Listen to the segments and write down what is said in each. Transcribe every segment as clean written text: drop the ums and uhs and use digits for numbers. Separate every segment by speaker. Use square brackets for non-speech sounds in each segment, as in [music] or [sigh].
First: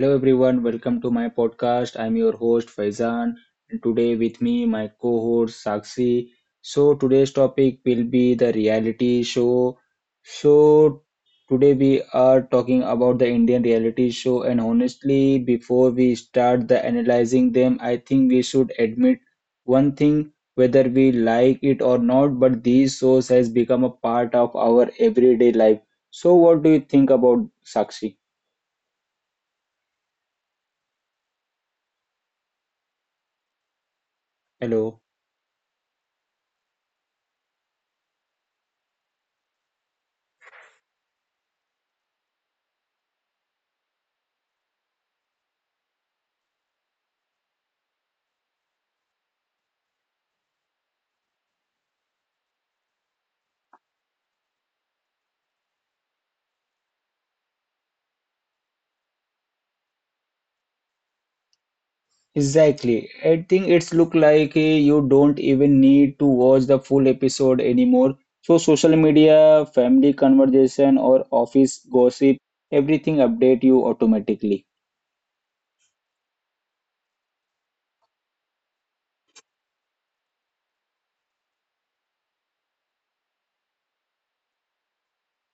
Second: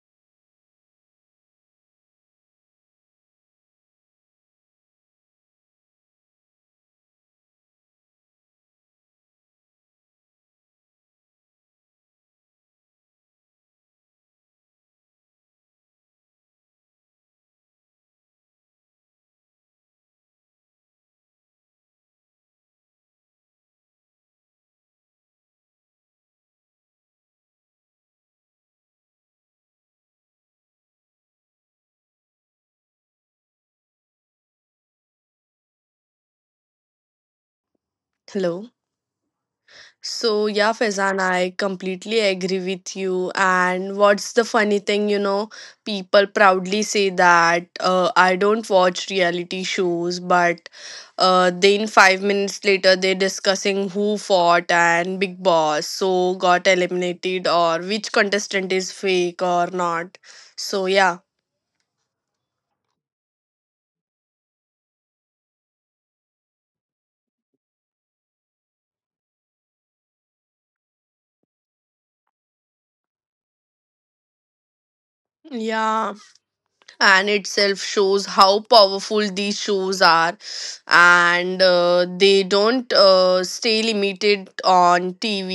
Speaker 1: hello everyone, welcome to my podcast. I'm your host Faizan, and today with me my co-host Sakshi. So today's topic will be the reality show. So today we are talking about the Indian reality show, and honestly, before we start the analyzing them, I think we should admit one thing, whether we like it or not, but these shows has become a part of our everyday life. So what do you think about Sakshi? Hello.
Speaker 2: Hello. So yeah, Faizan, I completely agree with you. And what's the funny thing, you know, people proudly say that I don't watch reality shows, but then 5 minutes later they're discussing who fought and Big Boss so got eliminated or which contestant is fake or not. So yeah,
Speaker 1: Exactly. I think it's look like you don't even need to watch the full episode anymore. So social media, family conversation, or office gossip, everything update you automatically.
Speaker 2: yeah. And itself shows how powerful these shows are and they don't stay limited on TV,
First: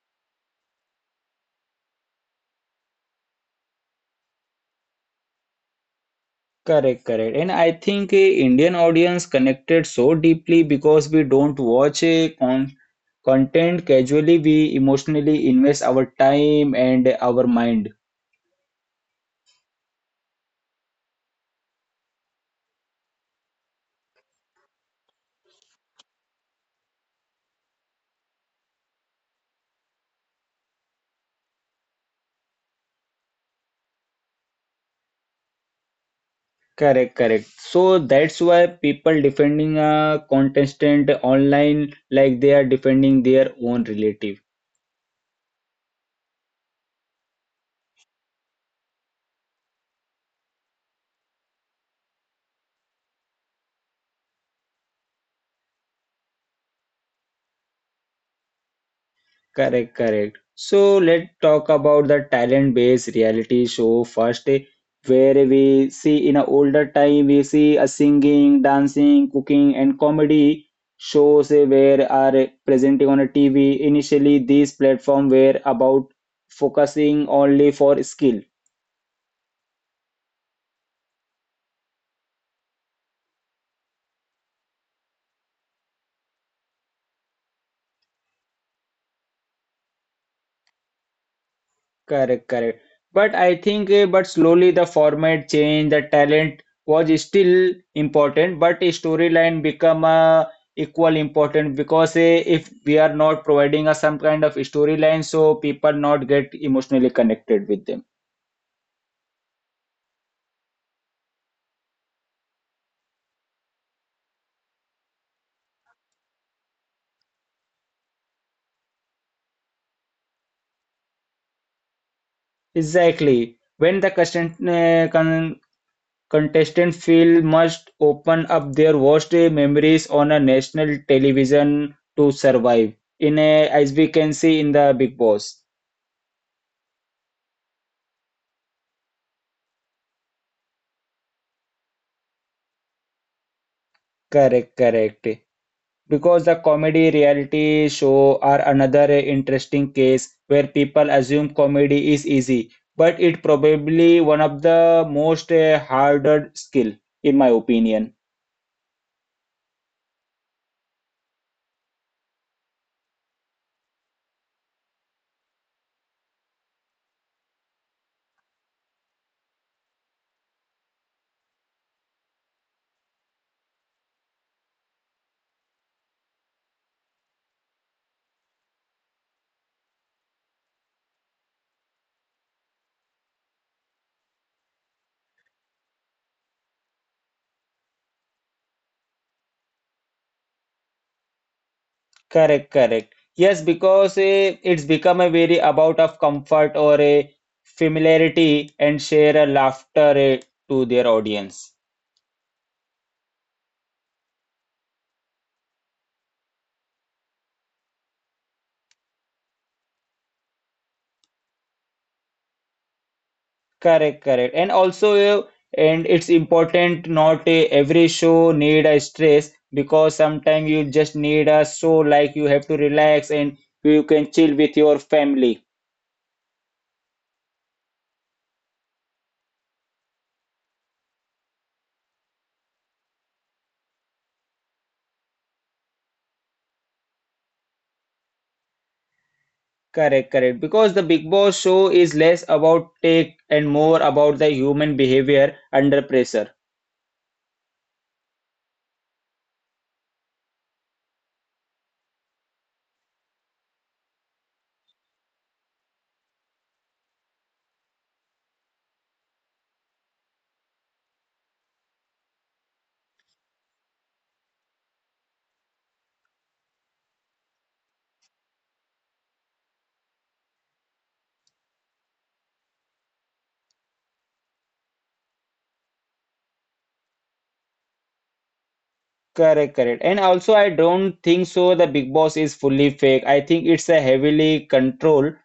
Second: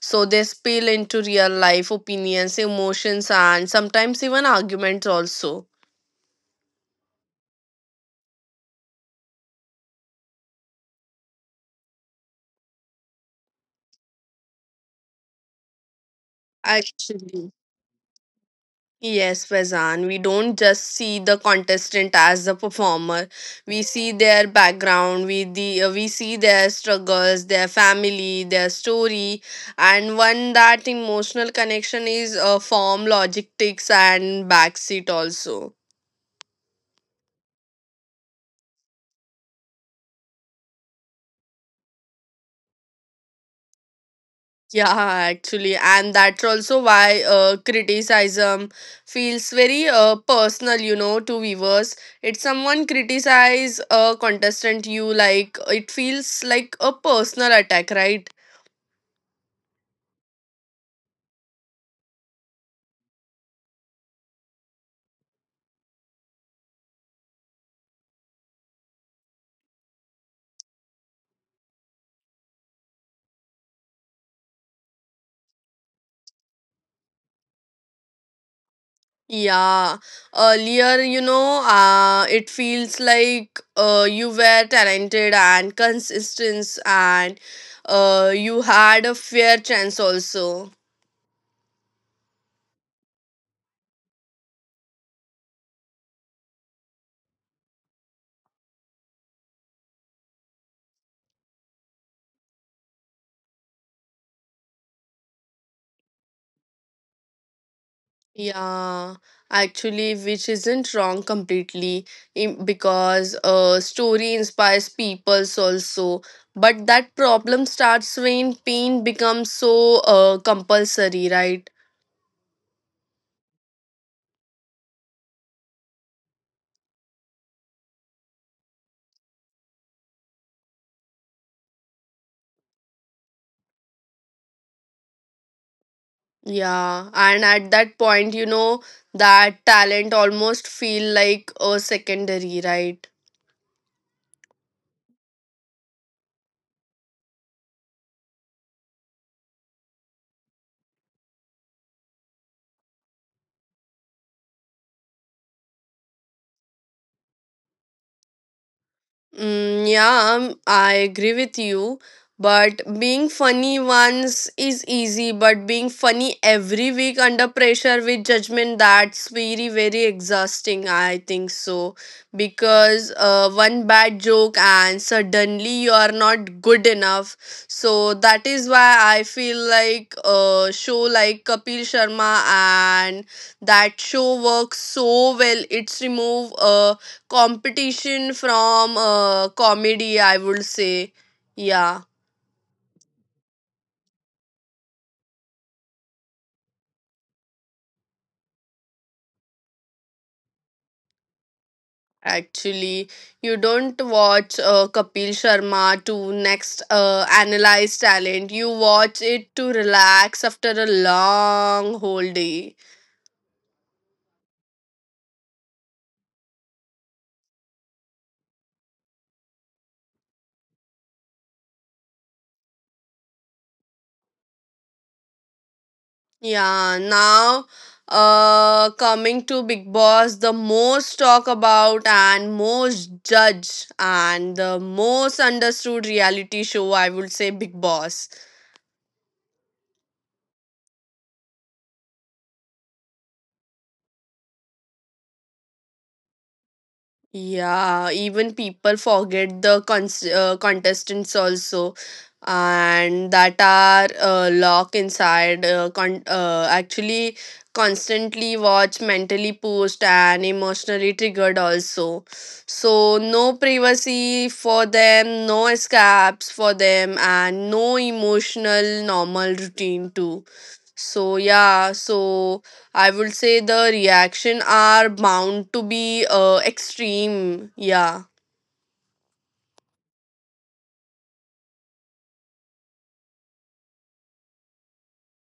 Speaker 2: so they spill into real life opinions, emotions, and sometimes even arguments also.
Speaker 1: Correct, correct. And I think Indian audience connected so deeply because we don't watch content casually. We emotionally invest our time and our
Speaker 2: Actually,
Speaker 1: mind.
Speaker 2: yes, Faizan, we don't just see the contestant as a performer. We see their background, we see their struggles, their family, their story, and one that emotional connection is form, logistics, and backseat also.
Speaker 1: Correct, correct. So that's why people defending a contestant online like they are defending their own relative.
Speaker 2: Yeah, actually, and that's also why criticism feels very personal, you know, to viewers. It's someone criticize a contestant you like, it feels like a personal attack, right?
Speaker 1: Correct, correct. So let's talk about the talent-based reality show first, where we see in a older time we see a singing, dancing, cooking, and comedy shows where are presenting on a TV. Initially, these platform were about focusing only for skill.
Speaker 2: Yeah, earlier, you know, it feels like you were talented and consistent, and you had a fair chance also.
Speaker 1: Correct, correct. But I think, but slowly the format changed, the talent was still important, but a storyline become equal important because if we are not providing us some kind of storyline, so people not get emotionally connected with them.
Speaker 2: Yeah, actually, which isn't wrong completely because a story inspires peoples also. But that problem starts when pain becomes so compulsory, right?
Speaker 1: Exactly. When the contestant contestant feel must open up their worst memories on a national television to survive. In a, as we can see in the Big Boss.
Speaker 2: Yeah, and at that point, you know, that talent almost feel like a secondary, right?
Speaker 1: Correct, correct. Because the comedy reality show are another interesting case where people assume comedy is easy, but it probably one of the most harder skill in my opinion.
Speaker 2: Yeah, I agree with you. But being funny once is easy, but being funny every week under pressure with judgment, that's very, very exhausting, I think so. Because one bad joke and suddenly you are not good enough. So that is why I feel like a show like Kapil Sharma and that show works so well. It's remove competition from comedy, I would say. Yeah,
Speaker 1: Correct, correct. Yes, because it's become a very about of comfort or a familiarity and share a laughter to their audience.
Speaker 2: actually, you don't watch Kapil Sharma to next analyze talent. You watch it to relax after a long whole day.
Speaker 1: Correct, correct. And also, and it's important not every show need a stress because sometimes you just need a show like you have to relax and you can chill with your family.
Speaker 2: Yeah, now, uh, coming to Big Boss, the most talk about and most judge and the most understood reality show, I would say Big Boss.
Speaker 1: Correct, correct. Because the Big Boss show is less about tech and more about the human behavior under pressure.
Speaker 2: Yeah, even people forget the contestants also, and that are locked inside. Actually, constantly watch, mentally post, and emotionally triggered also. So no privacy for them, no escapes for them, and no emotional normal routine too. So yeah, so I would say the reaction are bound to be extreme. Yeah.
Speaker 1: Correct, correct. And also, I don't think so the Big Boss is fully fake. I think it's a heavily controlled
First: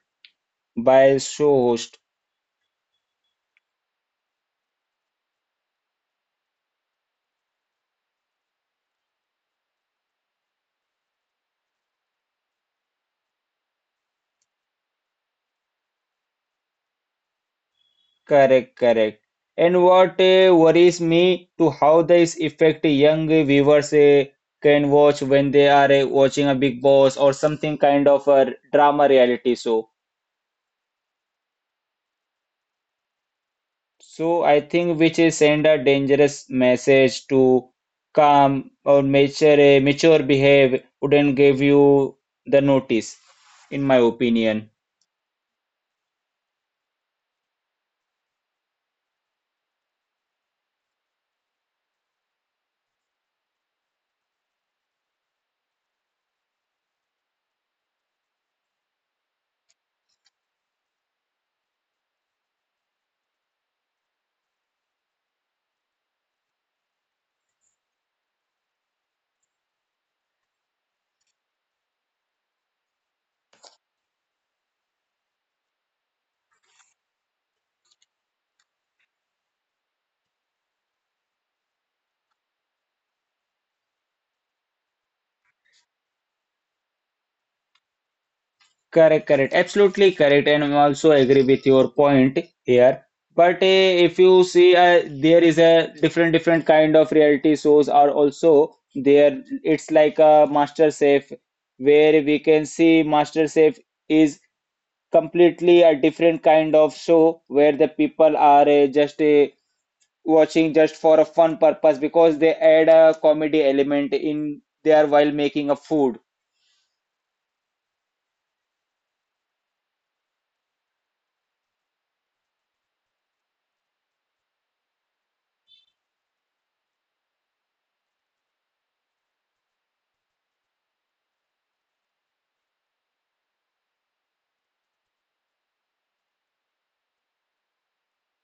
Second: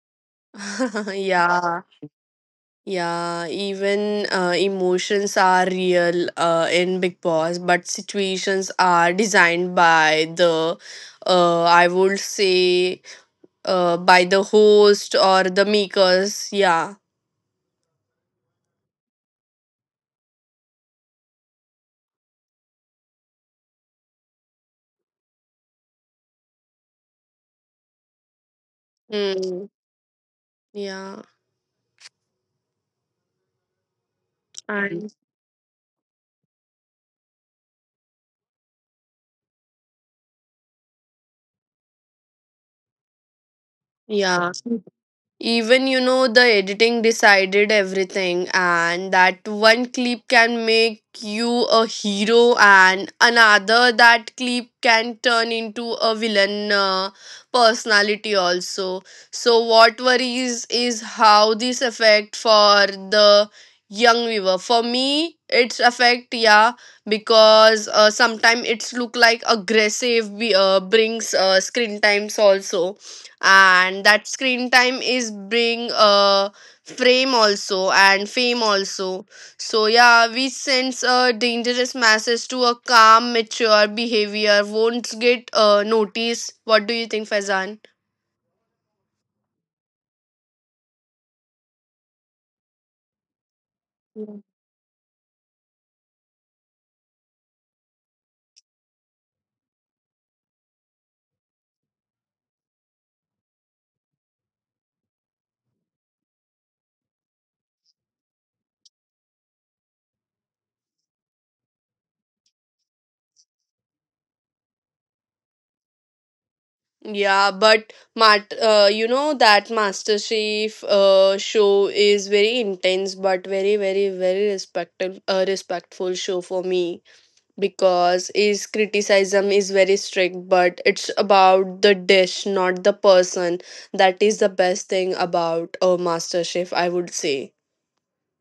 Speaker 2: [laughs]
Speaker 1: by show
Speaker 2: Yeah.
Speaker 1: host.
Speaker 2: Yeah, even emotions are real in Big Boss, but situations are designed by the, I would say, by the host or the makers. Yeah.
Speaker 1: Correct, correct. And what worries me to how this affect young viewers can watch when they are watching a Big Boss or something kind of a drama reality
Speaker 2: Mm.
Speaker 1: show.
Speaker 2: Yeah.
Speaker 1: So I think
Speaker 2: And
Speaker 1: which is send a dangerous message to calm or mature mature behave wouldn't give you the notice, in my
Speaker 2: yeah.
Speaker 1: opinion.
Speaker 2: Even you know the editing decided everything, and that one clip can make you a hero, and another that clip can turn into a villain personality also. So what worries is how this affect for the young viewer. For me, it's affect, yeah, because sometimes it's look like aggressive. We brings screen times also, and that screen time is bring frame also and fame also. So yeah, we sense a dangerous message to a calm mature behavior won't get noticed. What do you think, Fazan?
Speaker 1: Correct, correct. Absolutely correct. And I also agree with your point here. But if you see, there is a different kind of reality shows are also there. It's like a Master Chef, where we can see Master Chef is completely a different kind of show where the people are just watching just for a fun purpose because they add a comedy element in there while making a food.
Speaker 2: Yeah, but Mart, you know that MasterChef show is very intense, but very, very, very respectful, respectful show for me. Because his criticism is very strict, but it's about the dish, not the person. That is the best thing about a master chef, I would say.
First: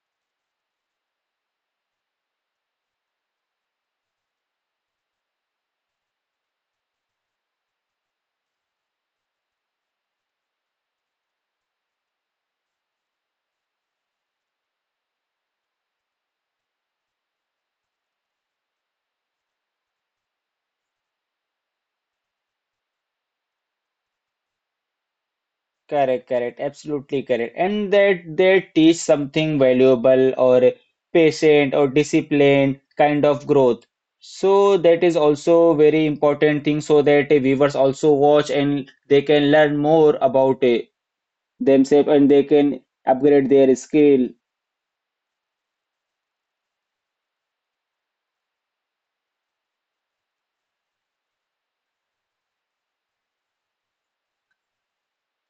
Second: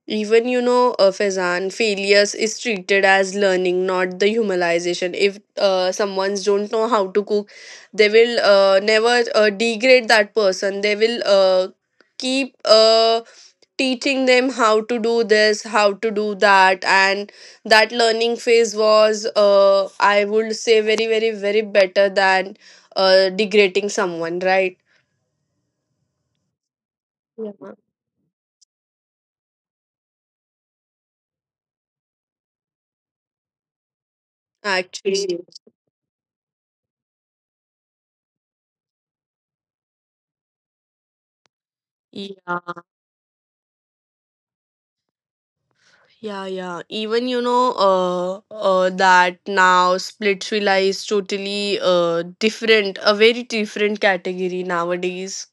Speaker 2: Even you know, Faizan, failures is treated as learning, not the humanization. If someone's don't know how to cook, they will never degrade that person. They will keep teaching them how to do this, how to do that, and that learning phase was I would say very, very, very better than degrading someone, right?
Speaker 1: Correct, correct, absolutely correct.
Speaker 2: Yeah.
Speaker 1: And that they teach something valuable or patient or disciplined kind of growth. So that is
Speaker 2: Actually,
Speaker 1: also very important thing so that viewers also watch and they can learn more about themselves and they
Speaker 2: yeah
Speaker 1: can upgrade their skill
Speaker 2: yeah. Even you know, that now Split Villa is totally different, a very different category nowadays.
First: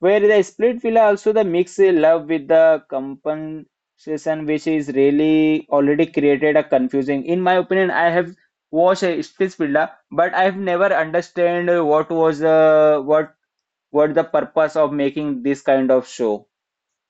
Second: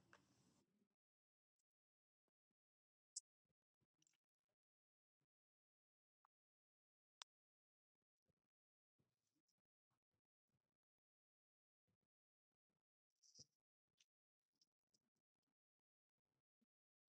Speaker 1: where the split will also the mix a love with the compensation which is really already created a confusing in my opinion. I have watched a split villa, but I have never understand what was what the purpose of making this kind of show.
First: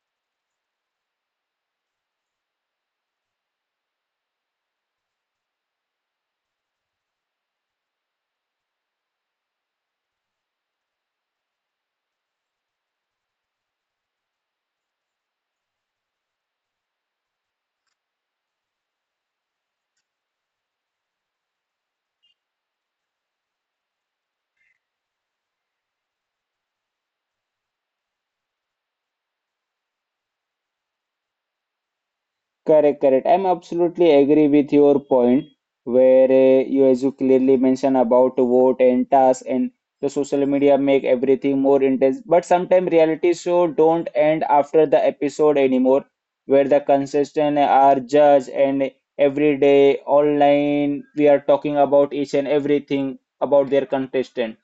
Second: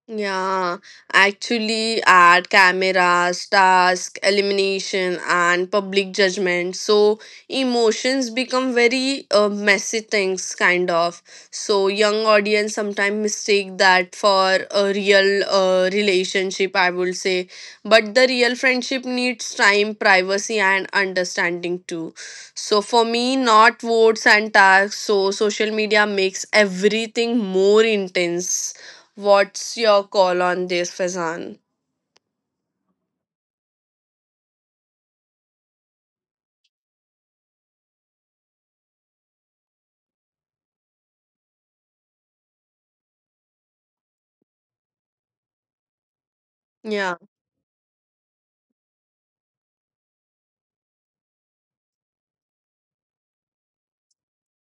Speaker 2: Yeah, actually, ad cameras, task, elimination, and public judgment. So emotions become very messy things, kind of. So young audience sometimes mistake that for a real relationship, I would say. But the real friendship needs time, privacy, and understanding too. So, for me, not votes and tasks. So social media makes everything more intense. What's your call on this, Fazan?
Speaker 1: Correct, correct. I'm absolutely agree with your point where you as you clearly mention about vote and task and the social media make everything more intense. But sometimes reality show don't end after the episode anymore, where the
Speaker 2: Yeah,
Speaker 1: consistent are judged and every day online we are talking about each and everything about their contestant.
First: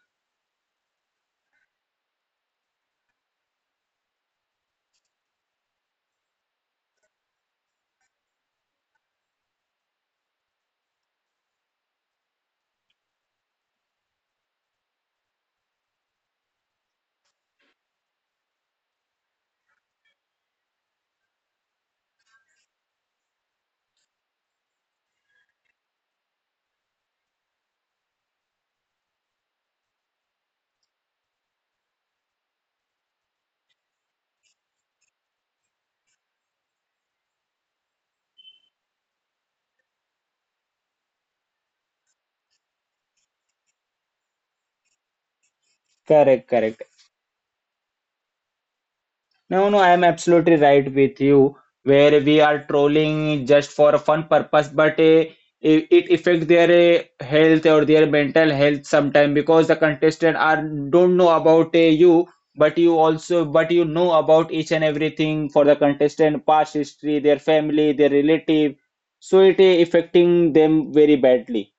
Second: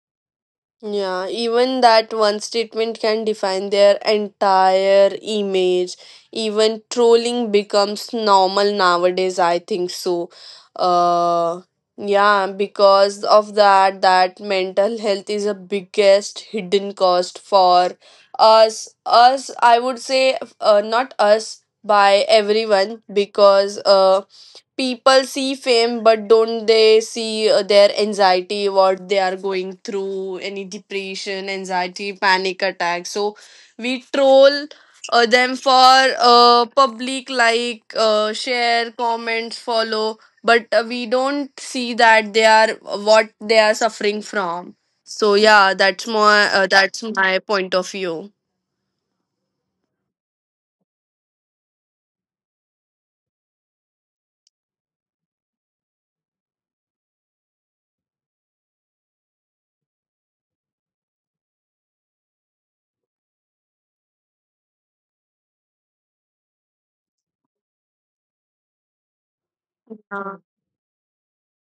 Speaker 2: yeah. Even that one statement can define their entire image. Even trolling becomes normal nowadays, I think so. Uh, yeah, because of that, mental health is a biggest hidden cost for us. Us, I would say, not us, by everyone, because people see fame, but don't they see their anxiety, what they are going through, any depression, anxiety, panic attack? So we troll them for public, like share, comments, follow, but we don't see that they are what they are suffering from. So yeah,
Speaker 1: Correct, correct.
Speaker 2: that's my point of view.
Speaker 1: No, no, I am absolutely right with you. Where we are trolling just for a fun purpose, but it affects their health or their mental health sometime because the contestant are don't know about you, but you also but you know about each and everything for the contestant, past history, their family, their relative. So it affecting them very badly,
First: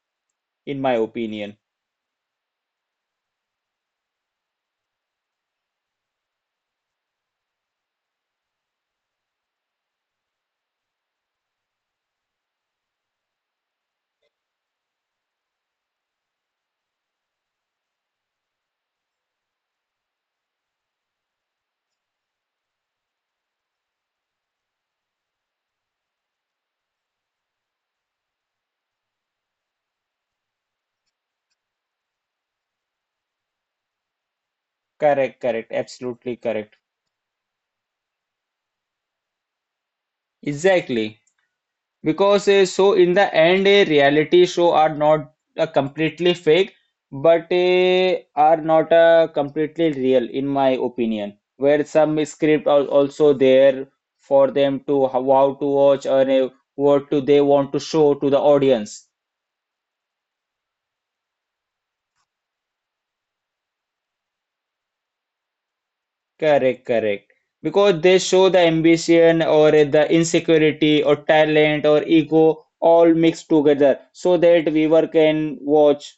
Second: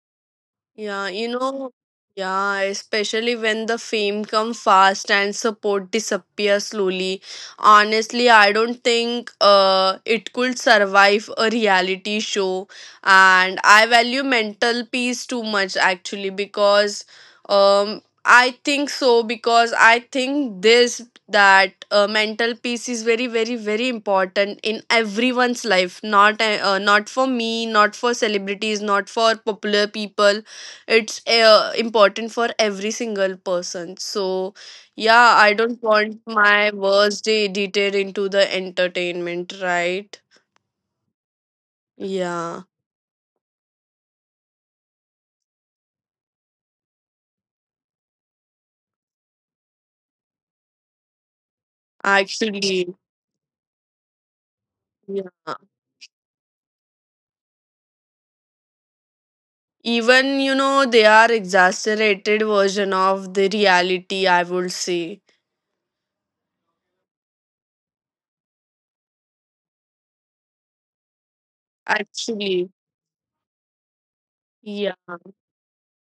Speaker 1: in my
Speaker 2: Yeah, you
Speaker 1: opinion.
Speaker 2: know, yeah, especially when the fame come fast and support disappear slowly. Honestly, I don't think it could survive a reality show. And I value mental peace too much, actually, because I think so, because I think this that mental peace is very, very, very important in everyone's life, not not for me, not for celebrities, not for popular people. It's important for every single person. So yeah,
Speaker 1: Correct,
Speaker 2: I
Speaker 1: correct,
Speaker 2: don't want
Speaker 1: absolutely
Speaker 2: my
Speaker 1: correct.
Speaker 2: worst day edited into the entertainment, right?
Speaker 1: Exactly. Because
Speaker 2: Yeah.
Speaker 1: uh, so in the end, a reality show are not completely fake, but are not completely real, in my opinion. Where some script are
Speaker 2: Actually,
Speaker 1: also there for them to how,
Speaker 2: yeah.
Speaker 1: how to watch or what do they want to show to the audience.
Speaker 2: Even you know they are exaggerated version of the reality, I would say.
Speaker 1: Correct, correct. Because they show the ambition or the insecurity or talent or ego
Speaker 2: Actually,
Speaker 1: all mixed together, so that
Speaker 2: yeah.
Speaker 1: viewer can watch.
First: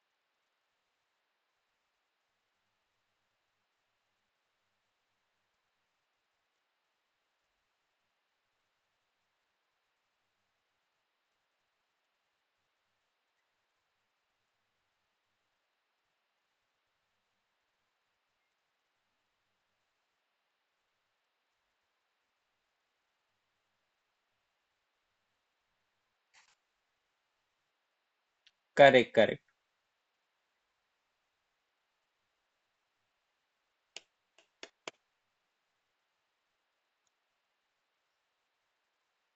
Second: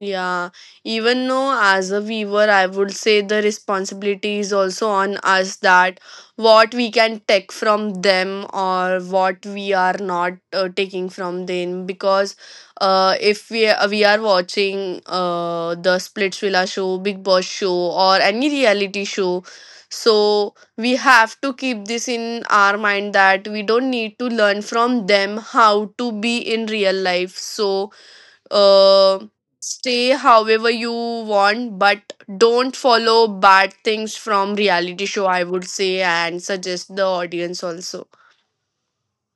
Speaker 2: Yeah, even though as a viewer, I would say the responsibility is also on us, that what we can take from them or what we are not taking from them. Because if we we are watching the Splits Villa show, Big Boss show, or any reality show, so we have to keep this in our mind that we don't need to learn from them how to be in real life. So,
Speaker 1: Correct,
Speaker 2: uh,
Speaker 1: correct.
Speaker 2: stay however you want, but don't follow bad things from reality show, I would say, and suggest the audience also.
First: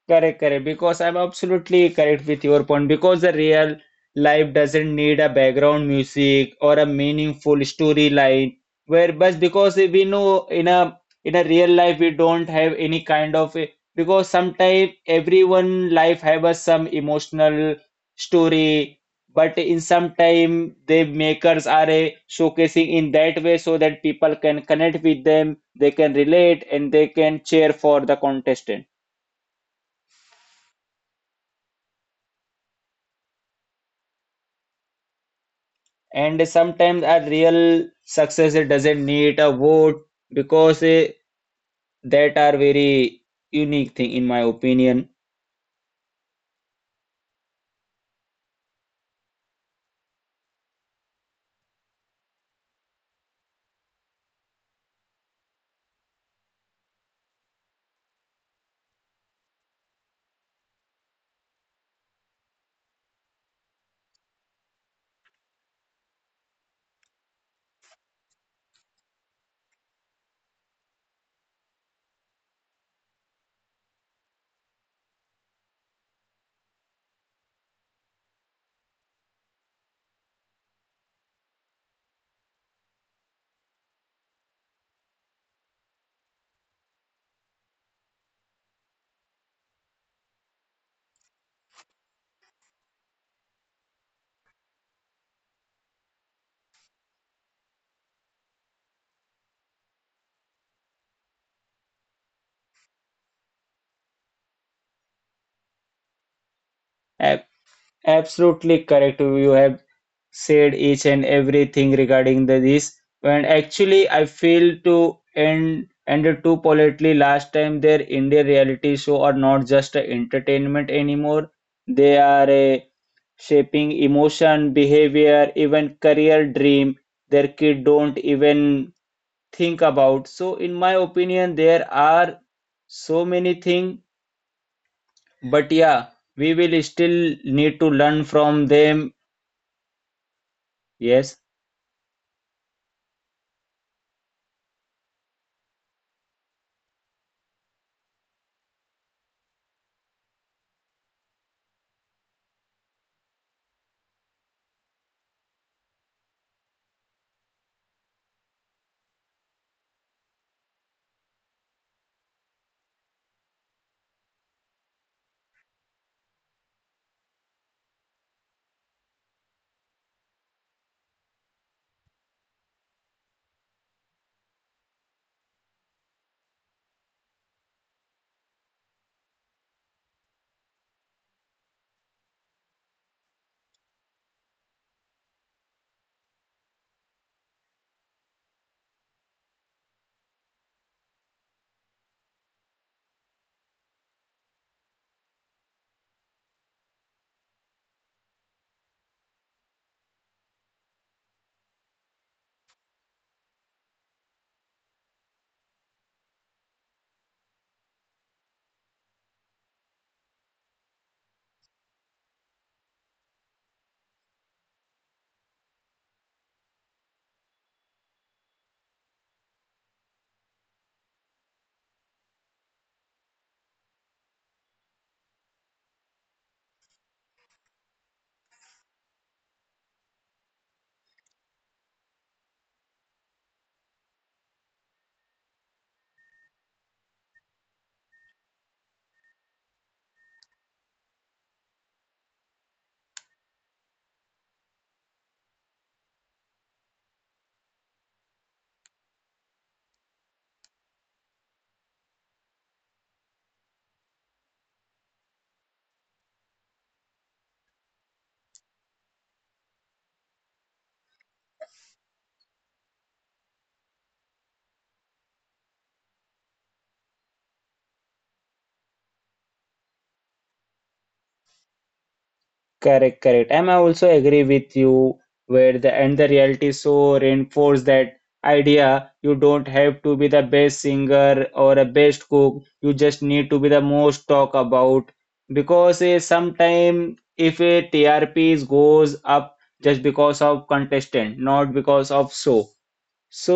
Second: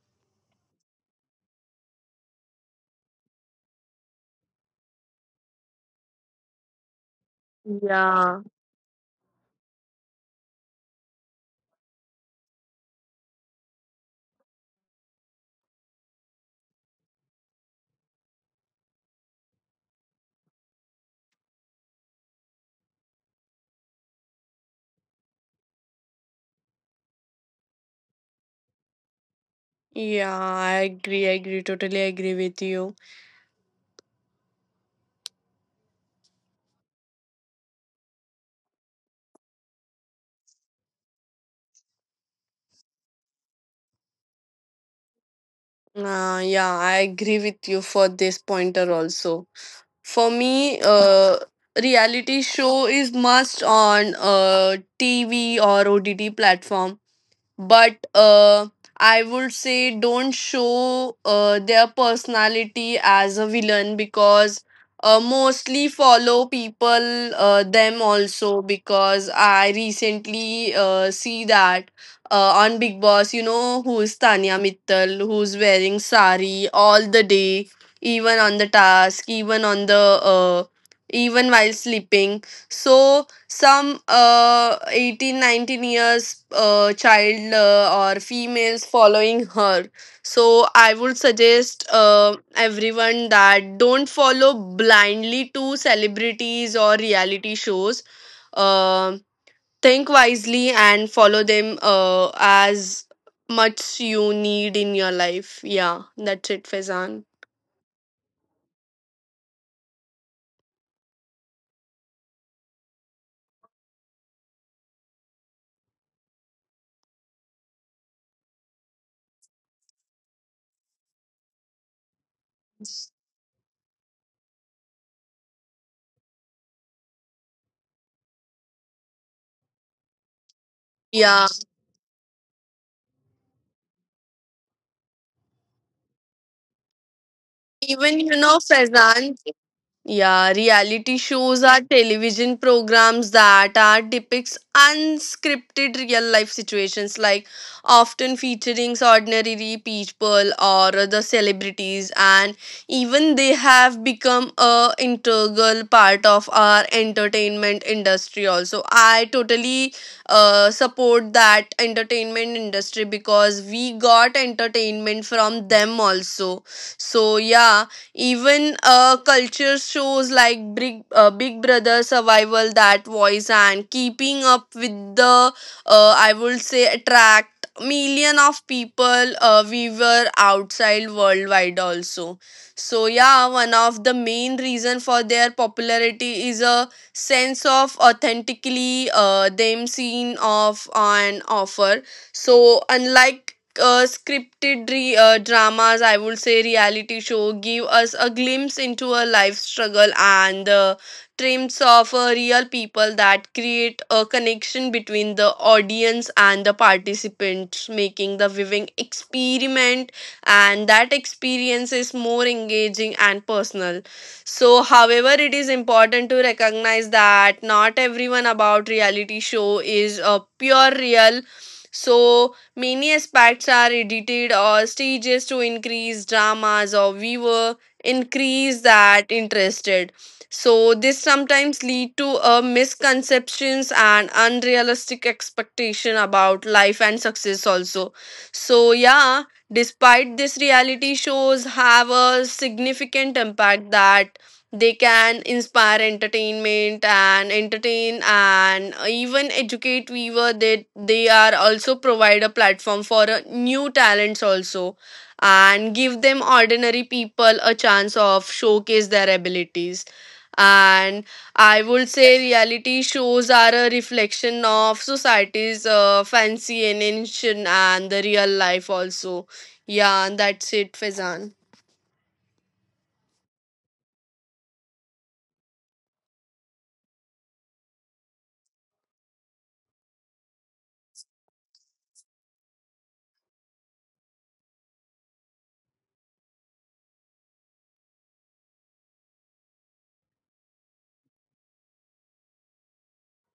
Speaker 1: Correct, correct. Because I'm absolutely correct with your point. Because the real life doesn't need a background music or a meaningful
Speaker 2: Yeah,
Speaker 1: storyline. Where but because we know in a real life we don't have any kind of a, because sometimes everyone life have a some emotional story, but in some time the makers are a showcasing in that way so that people can connect with them, they can relate and they can cheer for the contestant.
Speaker 2: yeah I agree, totally agree with you.
Speaker 1: And sometimes a real success it doesn't need a vote because that are very unique thing in my opinion.
Speaker 2: Uh, yeah, I agree with you for this pointer also. For me, reality show is must on TV or OTT platform, but I would say don't show their personality as a villain, because mostly follow people them also. Because I recently see that on Big Boss, you know who is Tanya Mittal, who's wearing sari all the day, even on the task, even on the, even while sleeping. So some, 18, 19 years child or females following her. So I would suggest everyone that don't follow blindly to celebrities or reality shows. Uh, think wisely and follow them as much you need in your life. Yeah, that's it, Fezan.
Speaker 1: Ab- absolutely correct, you have said each and everything regarding the, this. And actually I feel to end ended too politely last time, their Indian reality show are not just a entertainment anymore, they are a shaping emotion behavior even career dream their kid don't even think about. So, in my
Speaker 2: Yeah,
Speaker 1: opinion, there are so many things, but yeah, we will still need to
Speaker 2: even
Speaker 1: learn
Speaker 2: you know,
Speaker 1: from them.
Speaker 2: Fezan, yeah, reality
Speaker 1: Yes,
Speaker 2: shows are television programs that are depicts unscripted real life situations, like often featuring ordinary people or the celebrities, and even they have become a integral part of our entertainment industry also. I totally support that entertainment industry because we got entertainment from them also. So yeah, even culture shows like Big, Big Brother Survival, That Voice, and Keeping Up with the, I would say, attract million of people, we were outside worldwide also. So yeah, one of the main reason for their popularity is a sense of authentically them seen of on offer. So unlike scripted re dramas, I would say reality show, give us a glimpse into a life struggle and the trims of real people, that create a connection between the audience and the participants, making the viewing experiment, and that experience is more engaging and personal. So, however, it is important to recognize that not everyone about reality show is a pure real. So, many aspects are edited or stages to increase dramas or viewer, increase that interested. So this sometimes lead to misconceptions and unrealistic expectation about life and success also. So yeah, despite this, reality shows have a significant impact that they can inspire entertainment and entertain and even educate viewer, that they are also provide a platform for new talents also, and give them ordinary people a chance of showcase their abilities. And I would say reality shows are a reflection of society's fancy and ancient and the real life also. Yeah, and that's it, Fezan.
Speaker 1: correct, correct. And I also agree with you where the reality show reinforce that idea. You don't have to be the best singer or a best cook. You just need to be the most talk about because sometime if a TRP goes up just because of contestant, not because of show. So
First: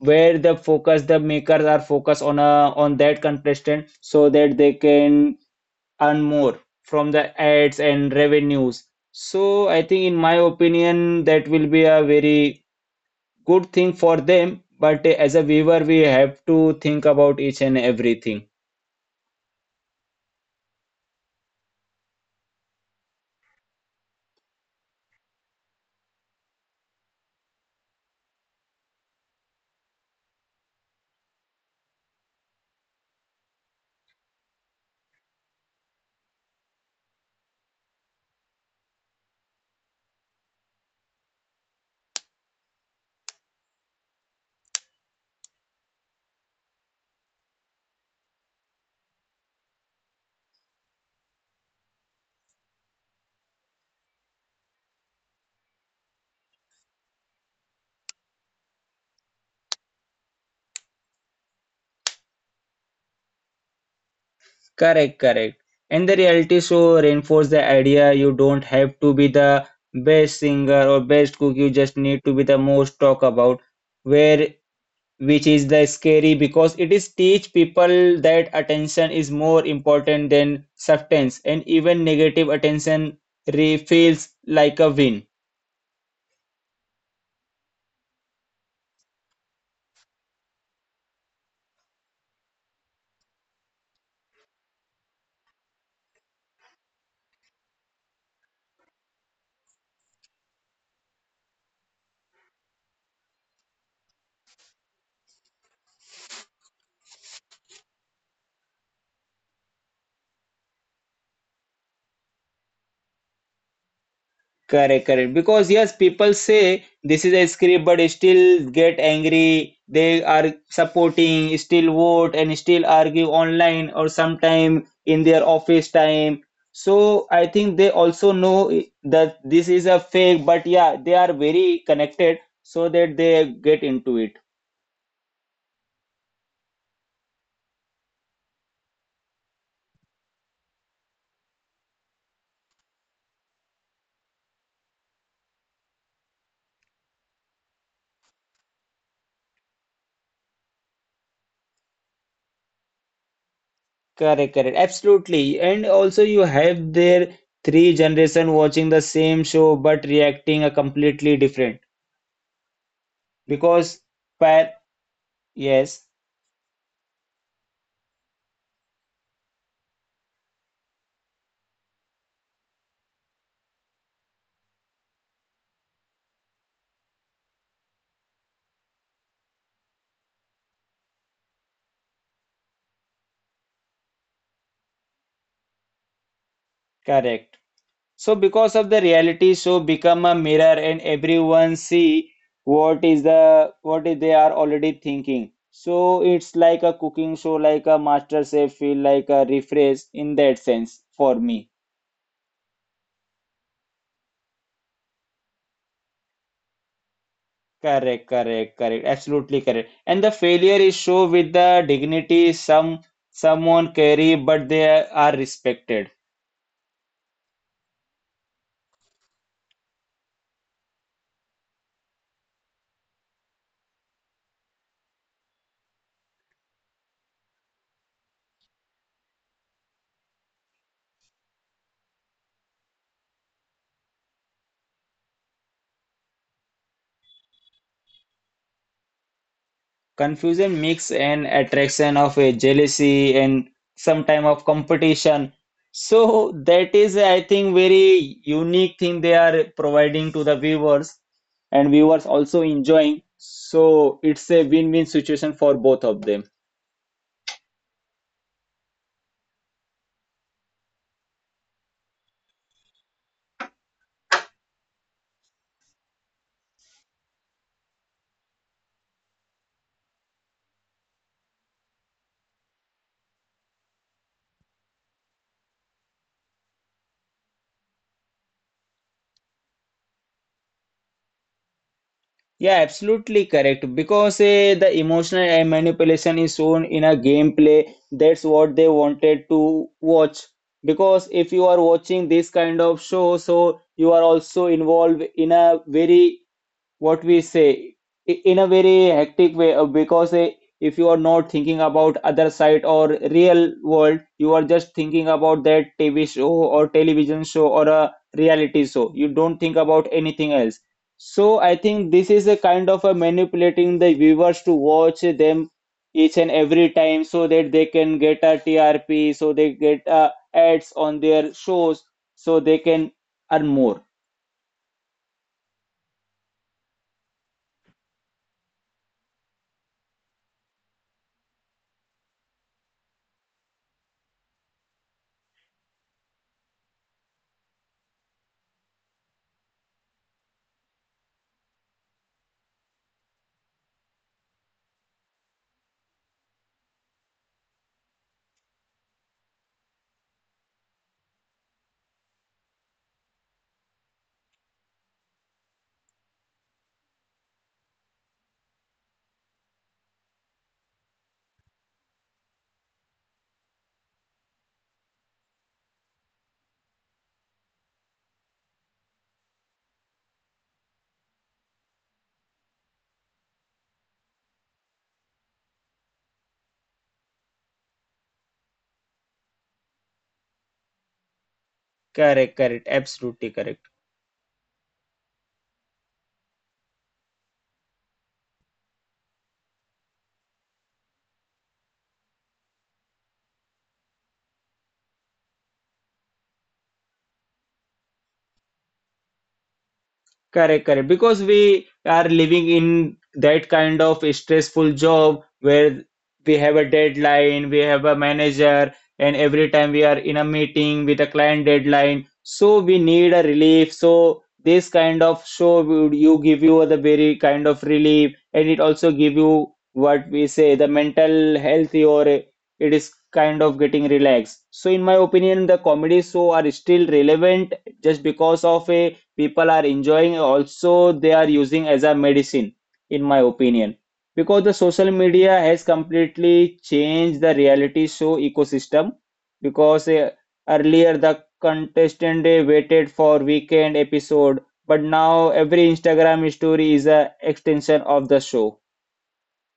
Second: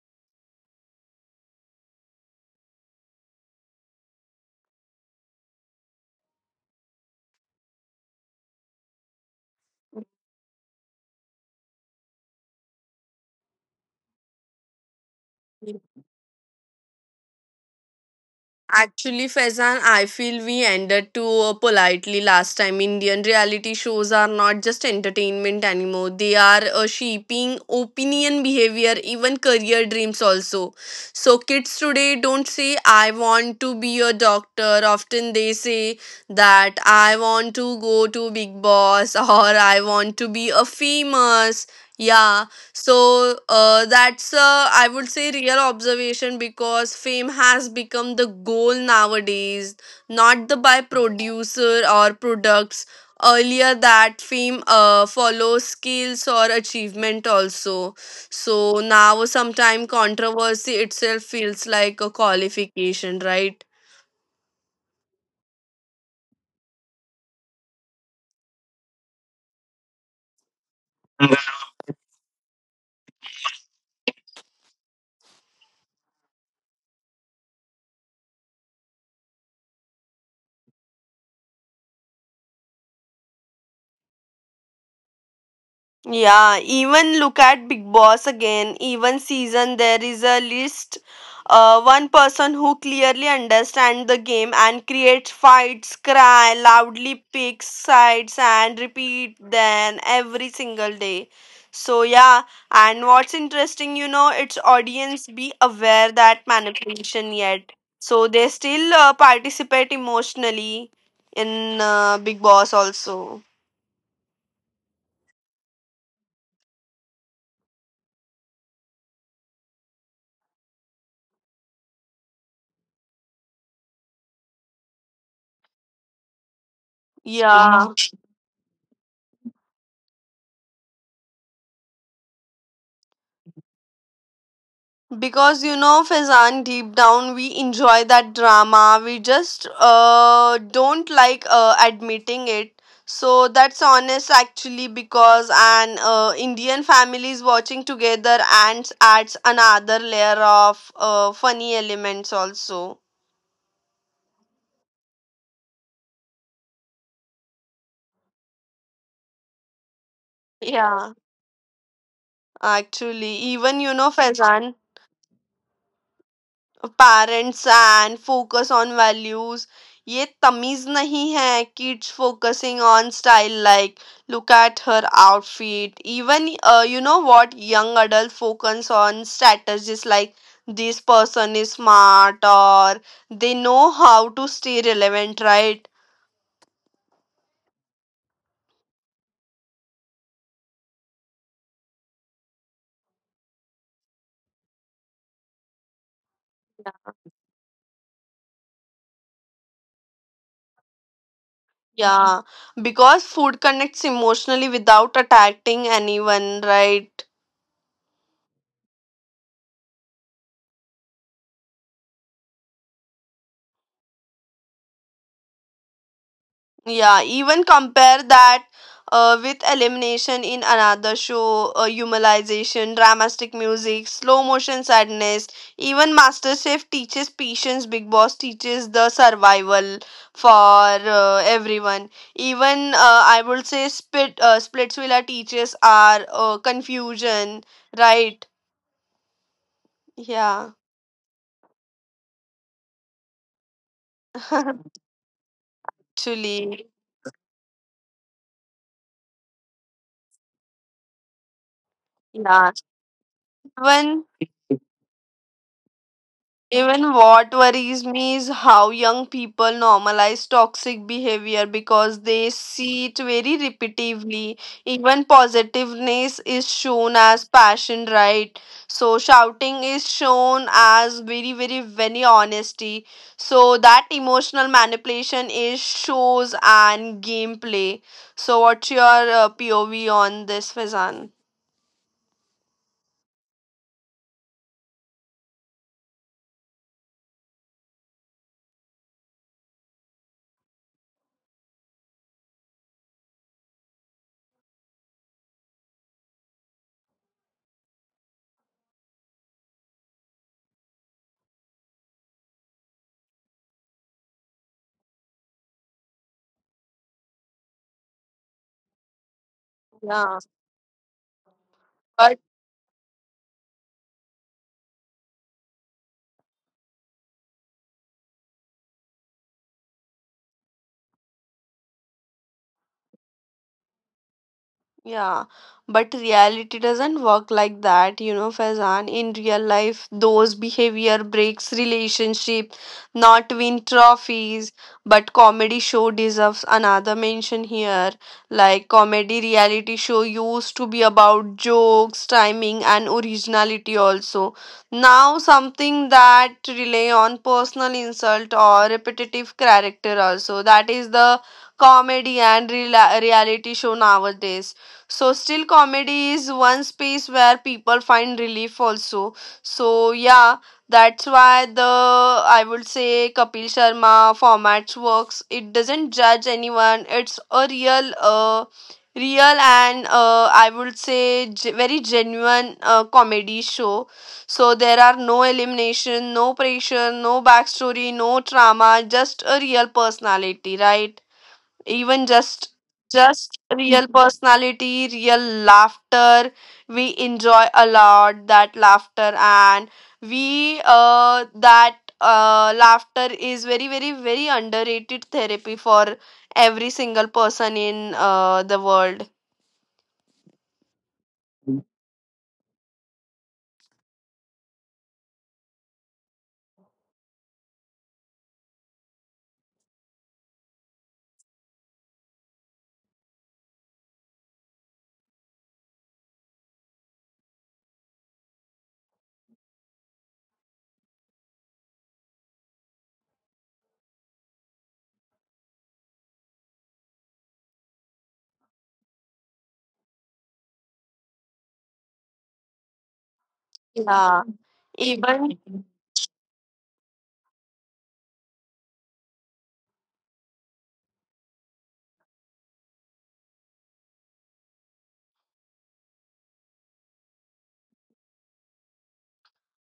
Speaker 1: where the focus the makers are focused on a on that contestant so that they can earn more from the ads and revenues. So I think in my opinion that will be a very good thing for them, but as a viewer we have to think about each and everything.
Speaker 2: Actually, Faizan, I feel we ended too politely last time. Indian reality shows are not just entertainment anymore. They are shaping opinion, behavior, even career dreams also. So kids today don't say, I want to be a doctor. Often they say that I want to go to Big Boss [laughs] or I want to be a famous. Yeah, so that's I would say real observation, because fame has become the goal nowadays, not the by producer or products. Earlier, that fame follows skills or achievement also. So now, sometime controversy itself feels like a qualification, right?
Speaker 1: Correct, correct. And the reality show reinforce the idea, you don't have to be the best singer or best cook, you just need to be the most talk about, where which is the scary because it is teach people that attention is more important than substance, and even negative attention feels like a win.
Speaker 2: Yeah, even look at Big Boss again. Even season there is a list. One person who clearly understands the game and creates fights, cry loudly, picks sides, and repeat then every single day. So yeah, and what's interesting, you know, its audience be aware that manipulation yet, so they still participate emotionally in Big Boss also.
Speaker 1: Correct, correct. Because yes, people say this is a script, but still get angry. They are supporting, still vote, and still argue online or sometime in their office time. So I think
Speaker 2: Yeah.
Speaker 1: they also know that this is a fake, but yeah, they are very connected so that they get into it.
Speaker 2: Because you know, Fazan, deep down we enjoy that drama. We just don't like admitting it. So that's honest actually because an Indian families watching together and adds another layer of funny elements also.
Speaker 1: Correct, correct. Absolutely. And also you have their three generation watching the same show but reacting a
Speaker 2: Yeah.
Speaker 1: completely different
Speaker 2: Actually, even you
Speaker 1: because
Speaker 2: know,
Speaker 1: par
Speaker 2: Fazan,
Speaker 1: yes.
Speaker 2: parents and focus on values ये तमीज नहीं है kids focusing on style like look at her outfit even you know what young adult focus on strategies like this person is smart or they know how to stay relevant, right?
Speaker 1: Correct. So because of the reality show become a mirror and everyone see what is the what is they are already thinking. So it's like a cooking show, like a master chef feel like a refresh in that sense for me.
Speaker 2: Yeah, because food connects emotionally without attacking anyone, right?
Speaker 1: Correct, correct, correct. Absolutely correct. And the failure is show with the dignity someone carry, but they are respected.
Speaker 2: Yeah, even compare that with elimination in another show, humanization, dramatic music, slow motion sadness. Even MasterChef teaches patience, Big Boss teaches the survival for everyone. Even I would say Splitsvilla teaches our confusion, right? Yeah,
Speaker 1: Confusion makes an attraction of a jealousy and some time of
Speaker 2: [laughs]
Speaker 1: competition. So
Speaker 2: actually,
Speaker 1: that is, I think, very unique thing they are providing to the viewers and viewers also
Speaker 2: yeah.
Speaker 1: enjoying. So
Speaker 2: Even
Speaker 1: it's a win-win situation for both of them.
Speaker 2: Even what worries me is how young people normalize toxic behavior because they see it very repetitively. Even positiveness is shown as passion, right? So shouting is shown as very, very, very honesty. So that emotional manipulation is shows and gameplay. So what's your POV on this, Fizan?
Speaker 1: Yeah, absolutely correct. Because the emotional manipulation is shown in a gameplay. That's what they wanted to watch. Because if you are watching this kind of show, so you are also involved in a very what we say in a very hectic way because if you are not thinking about other side or real world, you are just thinking about that tv show or television show or a reality show, you don't think about
Speaker 2: Yeah.
Speaker 1: anything else. So I think this is a kind of a manipulating the viewers to watch them each and every time so that they can get a trp so they get ads on their shows so they can earn more.
Speaker 2: Yeah, but reality doesn't work like that, you know, Faizan. In real life, those behavior breaks relationship, not win trophies. But comedy show deserves another mention here. Like comedy reality show used to be about jokes, timing, and originality also. Now something that rely on personal insult or repetitive character also. That is the comedy and reality show nowadays, so still comedy is one space where people find relief also. So yeah, that's why the I would say Kapil Sharma formats works. It doesn't judge anyone. It's a real and I would say very genuine comedy show. So there are no elimination, no pressure, no backstory, no drama, just a real personality, right? even
Speaker 1: Correct,
Speaker 2: just
Speaker 1: correct, absolutely
Speaker 2: just
Speaker 1: correct.
Speaker 2: real personality, real laughter. We enjoy a lot that laughter, and we, that laughter is very, very, very underrated therapy for every single person in the world.
Speaker 1: Correct, correct. Because we are living in that kind of stressful job where we have a deadline, we have a manager, and every time we are in a meeting with a client deadline, so we need a relief. So this kind of show would you give you the very kind of relief, and it also give you what we say the mental health or it is kind of getting relaxed. So in my opinion, the comedy show are still relevant just because of a people are enjoying also they are using as a medicine in my opinion
Speaker 2: Yeah,
Speaker 1: because the social
Speaker 2: even
Speaker 1: media has completely changed the reality show ecosystem because earlier the contestant they waited for weekend episode, but now every Instagram story is a extension of the show.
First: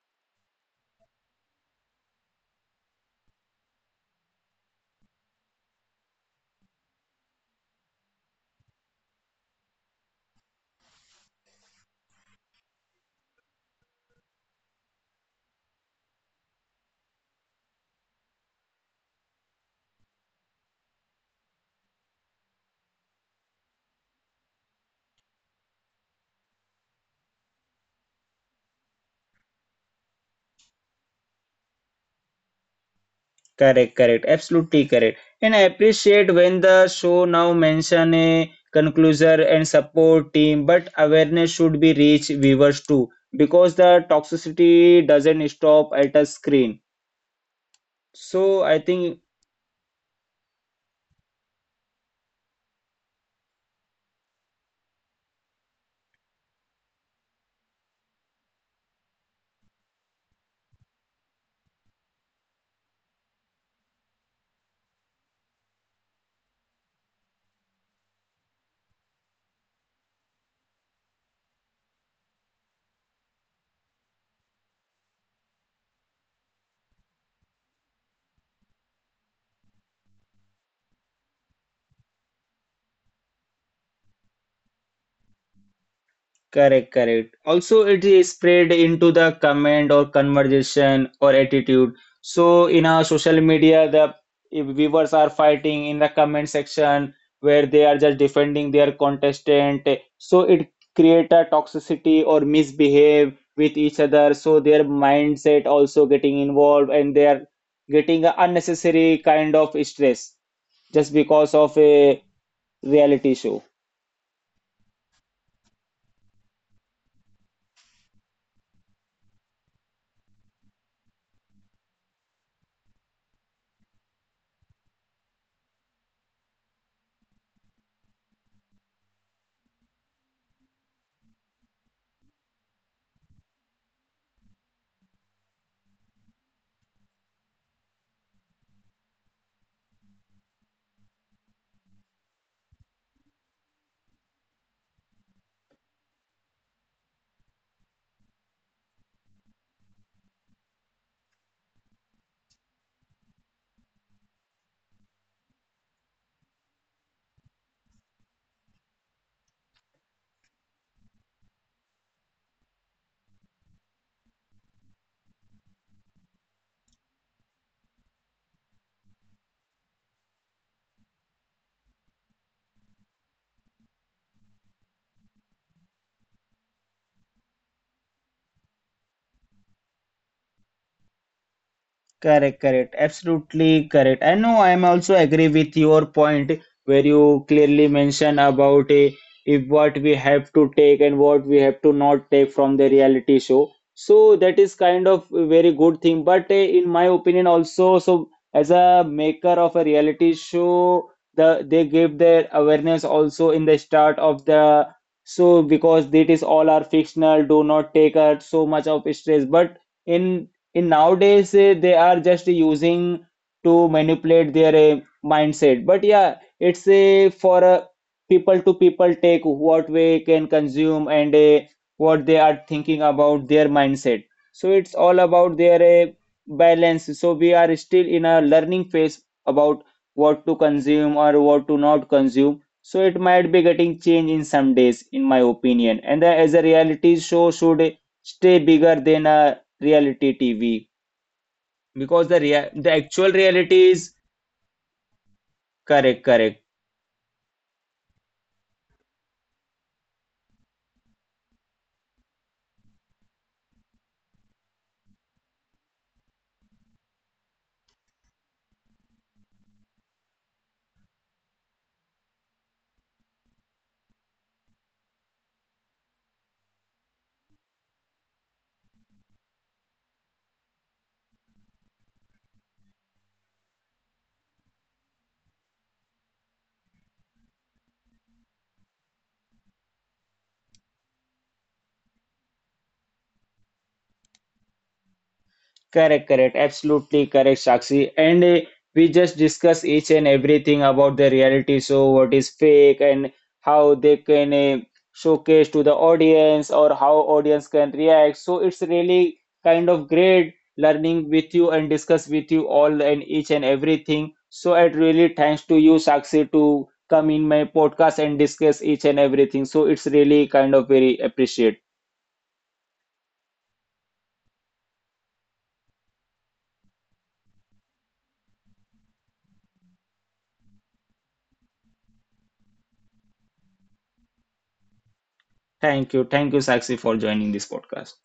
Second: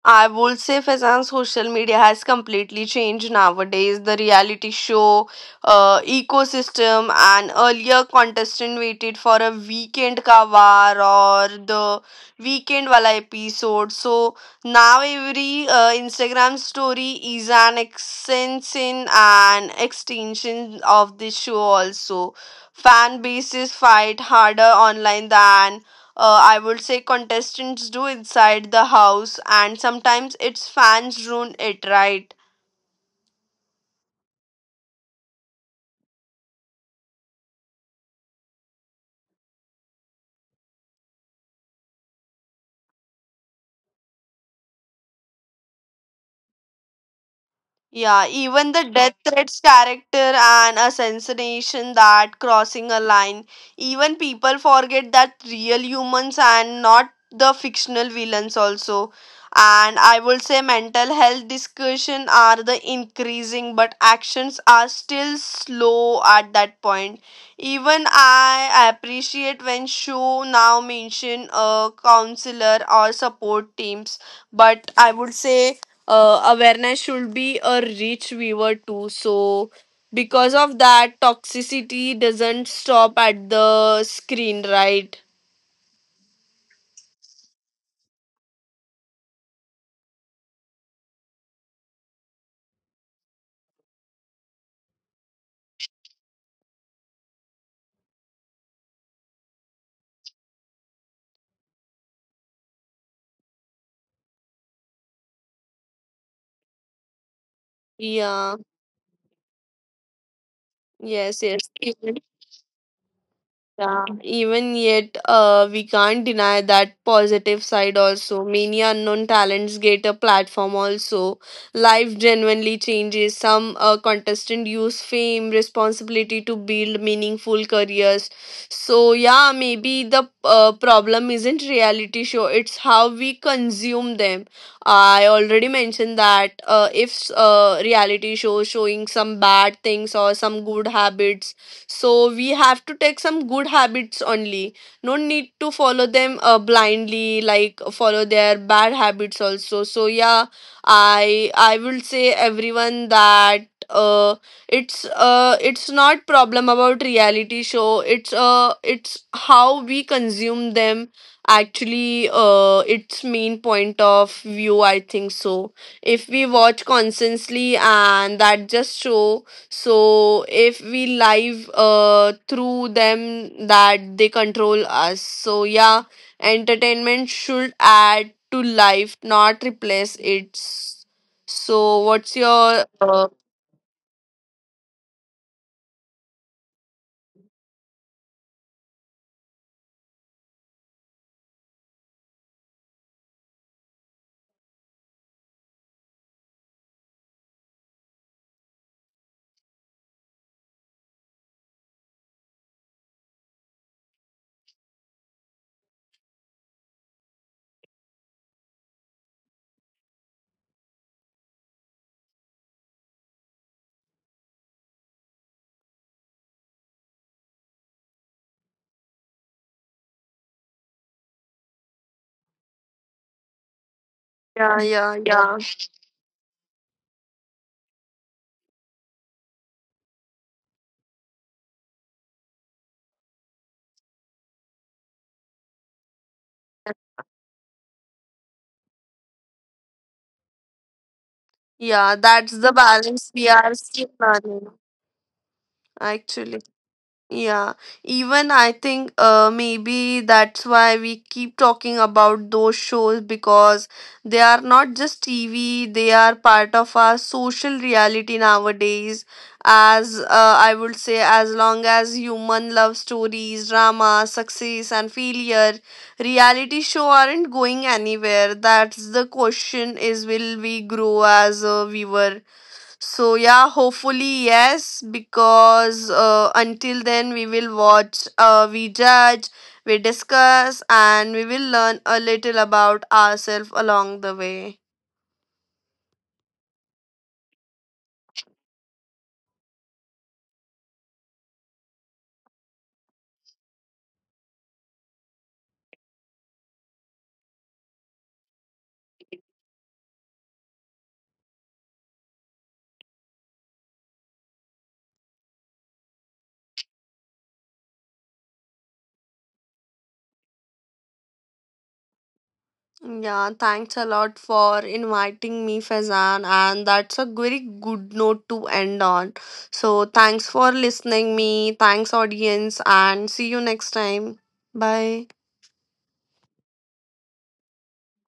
Speaker 2: I would say Faizan, social media has completely changed nowadays. The reality show ecosystem, and earlier contestant waited for a weekend ka kavar or the weekend wala episode. So now every Instagram story is an extension of the show also. Fan bases fight harder online than I would say contestants do inside the house, and sometimes its fans ruin it, right?
Speaker 1: Correct, correct, absolutely correct. And I appreciate when the show now mention a conclusion and support team, but awareness should be reach viewers too because the toxicity doesn't stop at a screen.
Speaker 2: Yeah,
Speaker 1: So
Speaker 2: even
Speaker 1: I
Speaker 2: the death
Speaker 1: think
Speaker 2: threats character and assassination that crossing a line. Even people forget that real humans and not the fictional villains also. And I would say mental health discussion are the increasing, but actions are still slow at that point. Even I appreciate when show now mention a counselor or support teams, but I would say awareness should be a reach viewer too, so because of that toxicity doesn't stop at the screen, right?
Speaker 1: correct, correct. Also, it is spread into the comment or conversation or attitude. So, in our social media, the if viewers are fighting in the comment section where they are just defending their contestant. So, it create a toxicity or misbehave with each other. So, their mindset also getting involved and they are getting a
Speaker 2: Yeah,
Speaker 1: unnecessary kind of stress just
Speaker 2: yes,
Speaker 1: because
Speaker 2: yes.
Speaker 1: of a reality show.
Speaker 2: Yeah, even yet, we can't deny that positive side also. Many unknown talents get a platform also. Life genuinely changes. Some contestant use fame, responsibility to build meaningful careers. So yeah, maybe the problem isn't reality show. It's how we consume them. I already mentioned that if reality show showing some bad things or some good habits, so we have to take some good habits only. No need to follow them blindly like follow their bad habits also. So yeah, I will say everyone that it's not problem about reality show. It's how we consume them actually. Its main point of view, I think so. If we watch constantly and that just show, so if we live through them that they control us. So yeah, entertainment should add to life, not replace it. So what's
Speaker 1: Correct,
Speaker 2: your
Speaker 1: correct. Absolutely correct. I know I'm also agree with your point where you clearly mention about if what we have to take and what we have to not take from the reality show. So that is kind of a very good thing. But in my opinion also, so as a maker of a reality show, the they give their awareness also in the start of the, so because it is all are fictional, do not take so much of stress. But in in nowadays they are just using to manipulate their mindset, but yeah it's a for a people to people take what way can consume and what they are thinking about their mindset, so
Speaker 2: yeah,
Speaker 1: it's
Speaker 2: yeah,
Speaker 1: all about
Speaker 2: yeah,
Speaker 1: their balance. So we are still in a learning phase about what to consume or what to not consume, so it might be getting change in some days in my opinion, and the, as a reality show should stay bigger than a reality TV
Speaker 2: yeah,
Speaker 1: because the
Speaker 2: that's
Speaker 1: rea
Speaker 2: the
Speaker 1: the
Speaker 2: balance
Speaker 1: actual
Speaker 2: we are
Speaker 1: reality
Speaker 2: still
Speaker 1: is
Speaker 2: learning
Speaker 1: correct,
Speaker 2: actually.
Speaker 1: correct.
Speaker 2: Yeah, even I think maybe that's why we keep talking about those shows because they are not just TV, they are part of our social reality nowadays. As I would say, as long as human love stories, drama, success, and failure, reality show aren't going anywhere. That's the question is, will we grow as a viewer? So yeah, hopefully yes, because until then we will watch, we judge, we discuss, and we will learn a little about ourselves along the way.
Speaker 1: Correct, correct. Absolutely correct, Sakshi. And we just discuss each and everything about the reality show, what is fake, and how they can showcase to the audience or how audience can react. So it's really kind of great learning with you and discuss with you all and each and everything. So it really thanks to you, Sakshi, to come in my podcast and discuss each and everything. So it's really kind of very appreciate.
Speaker 2: Yeah, thanks a lot for inviting me, Fazan, and that's a very good note to end on. So thanks for listening me, thanks audience, and see you next time. Bye.
Speaker 1: Thank you. Thank you, Sakshi, for joining this podcast.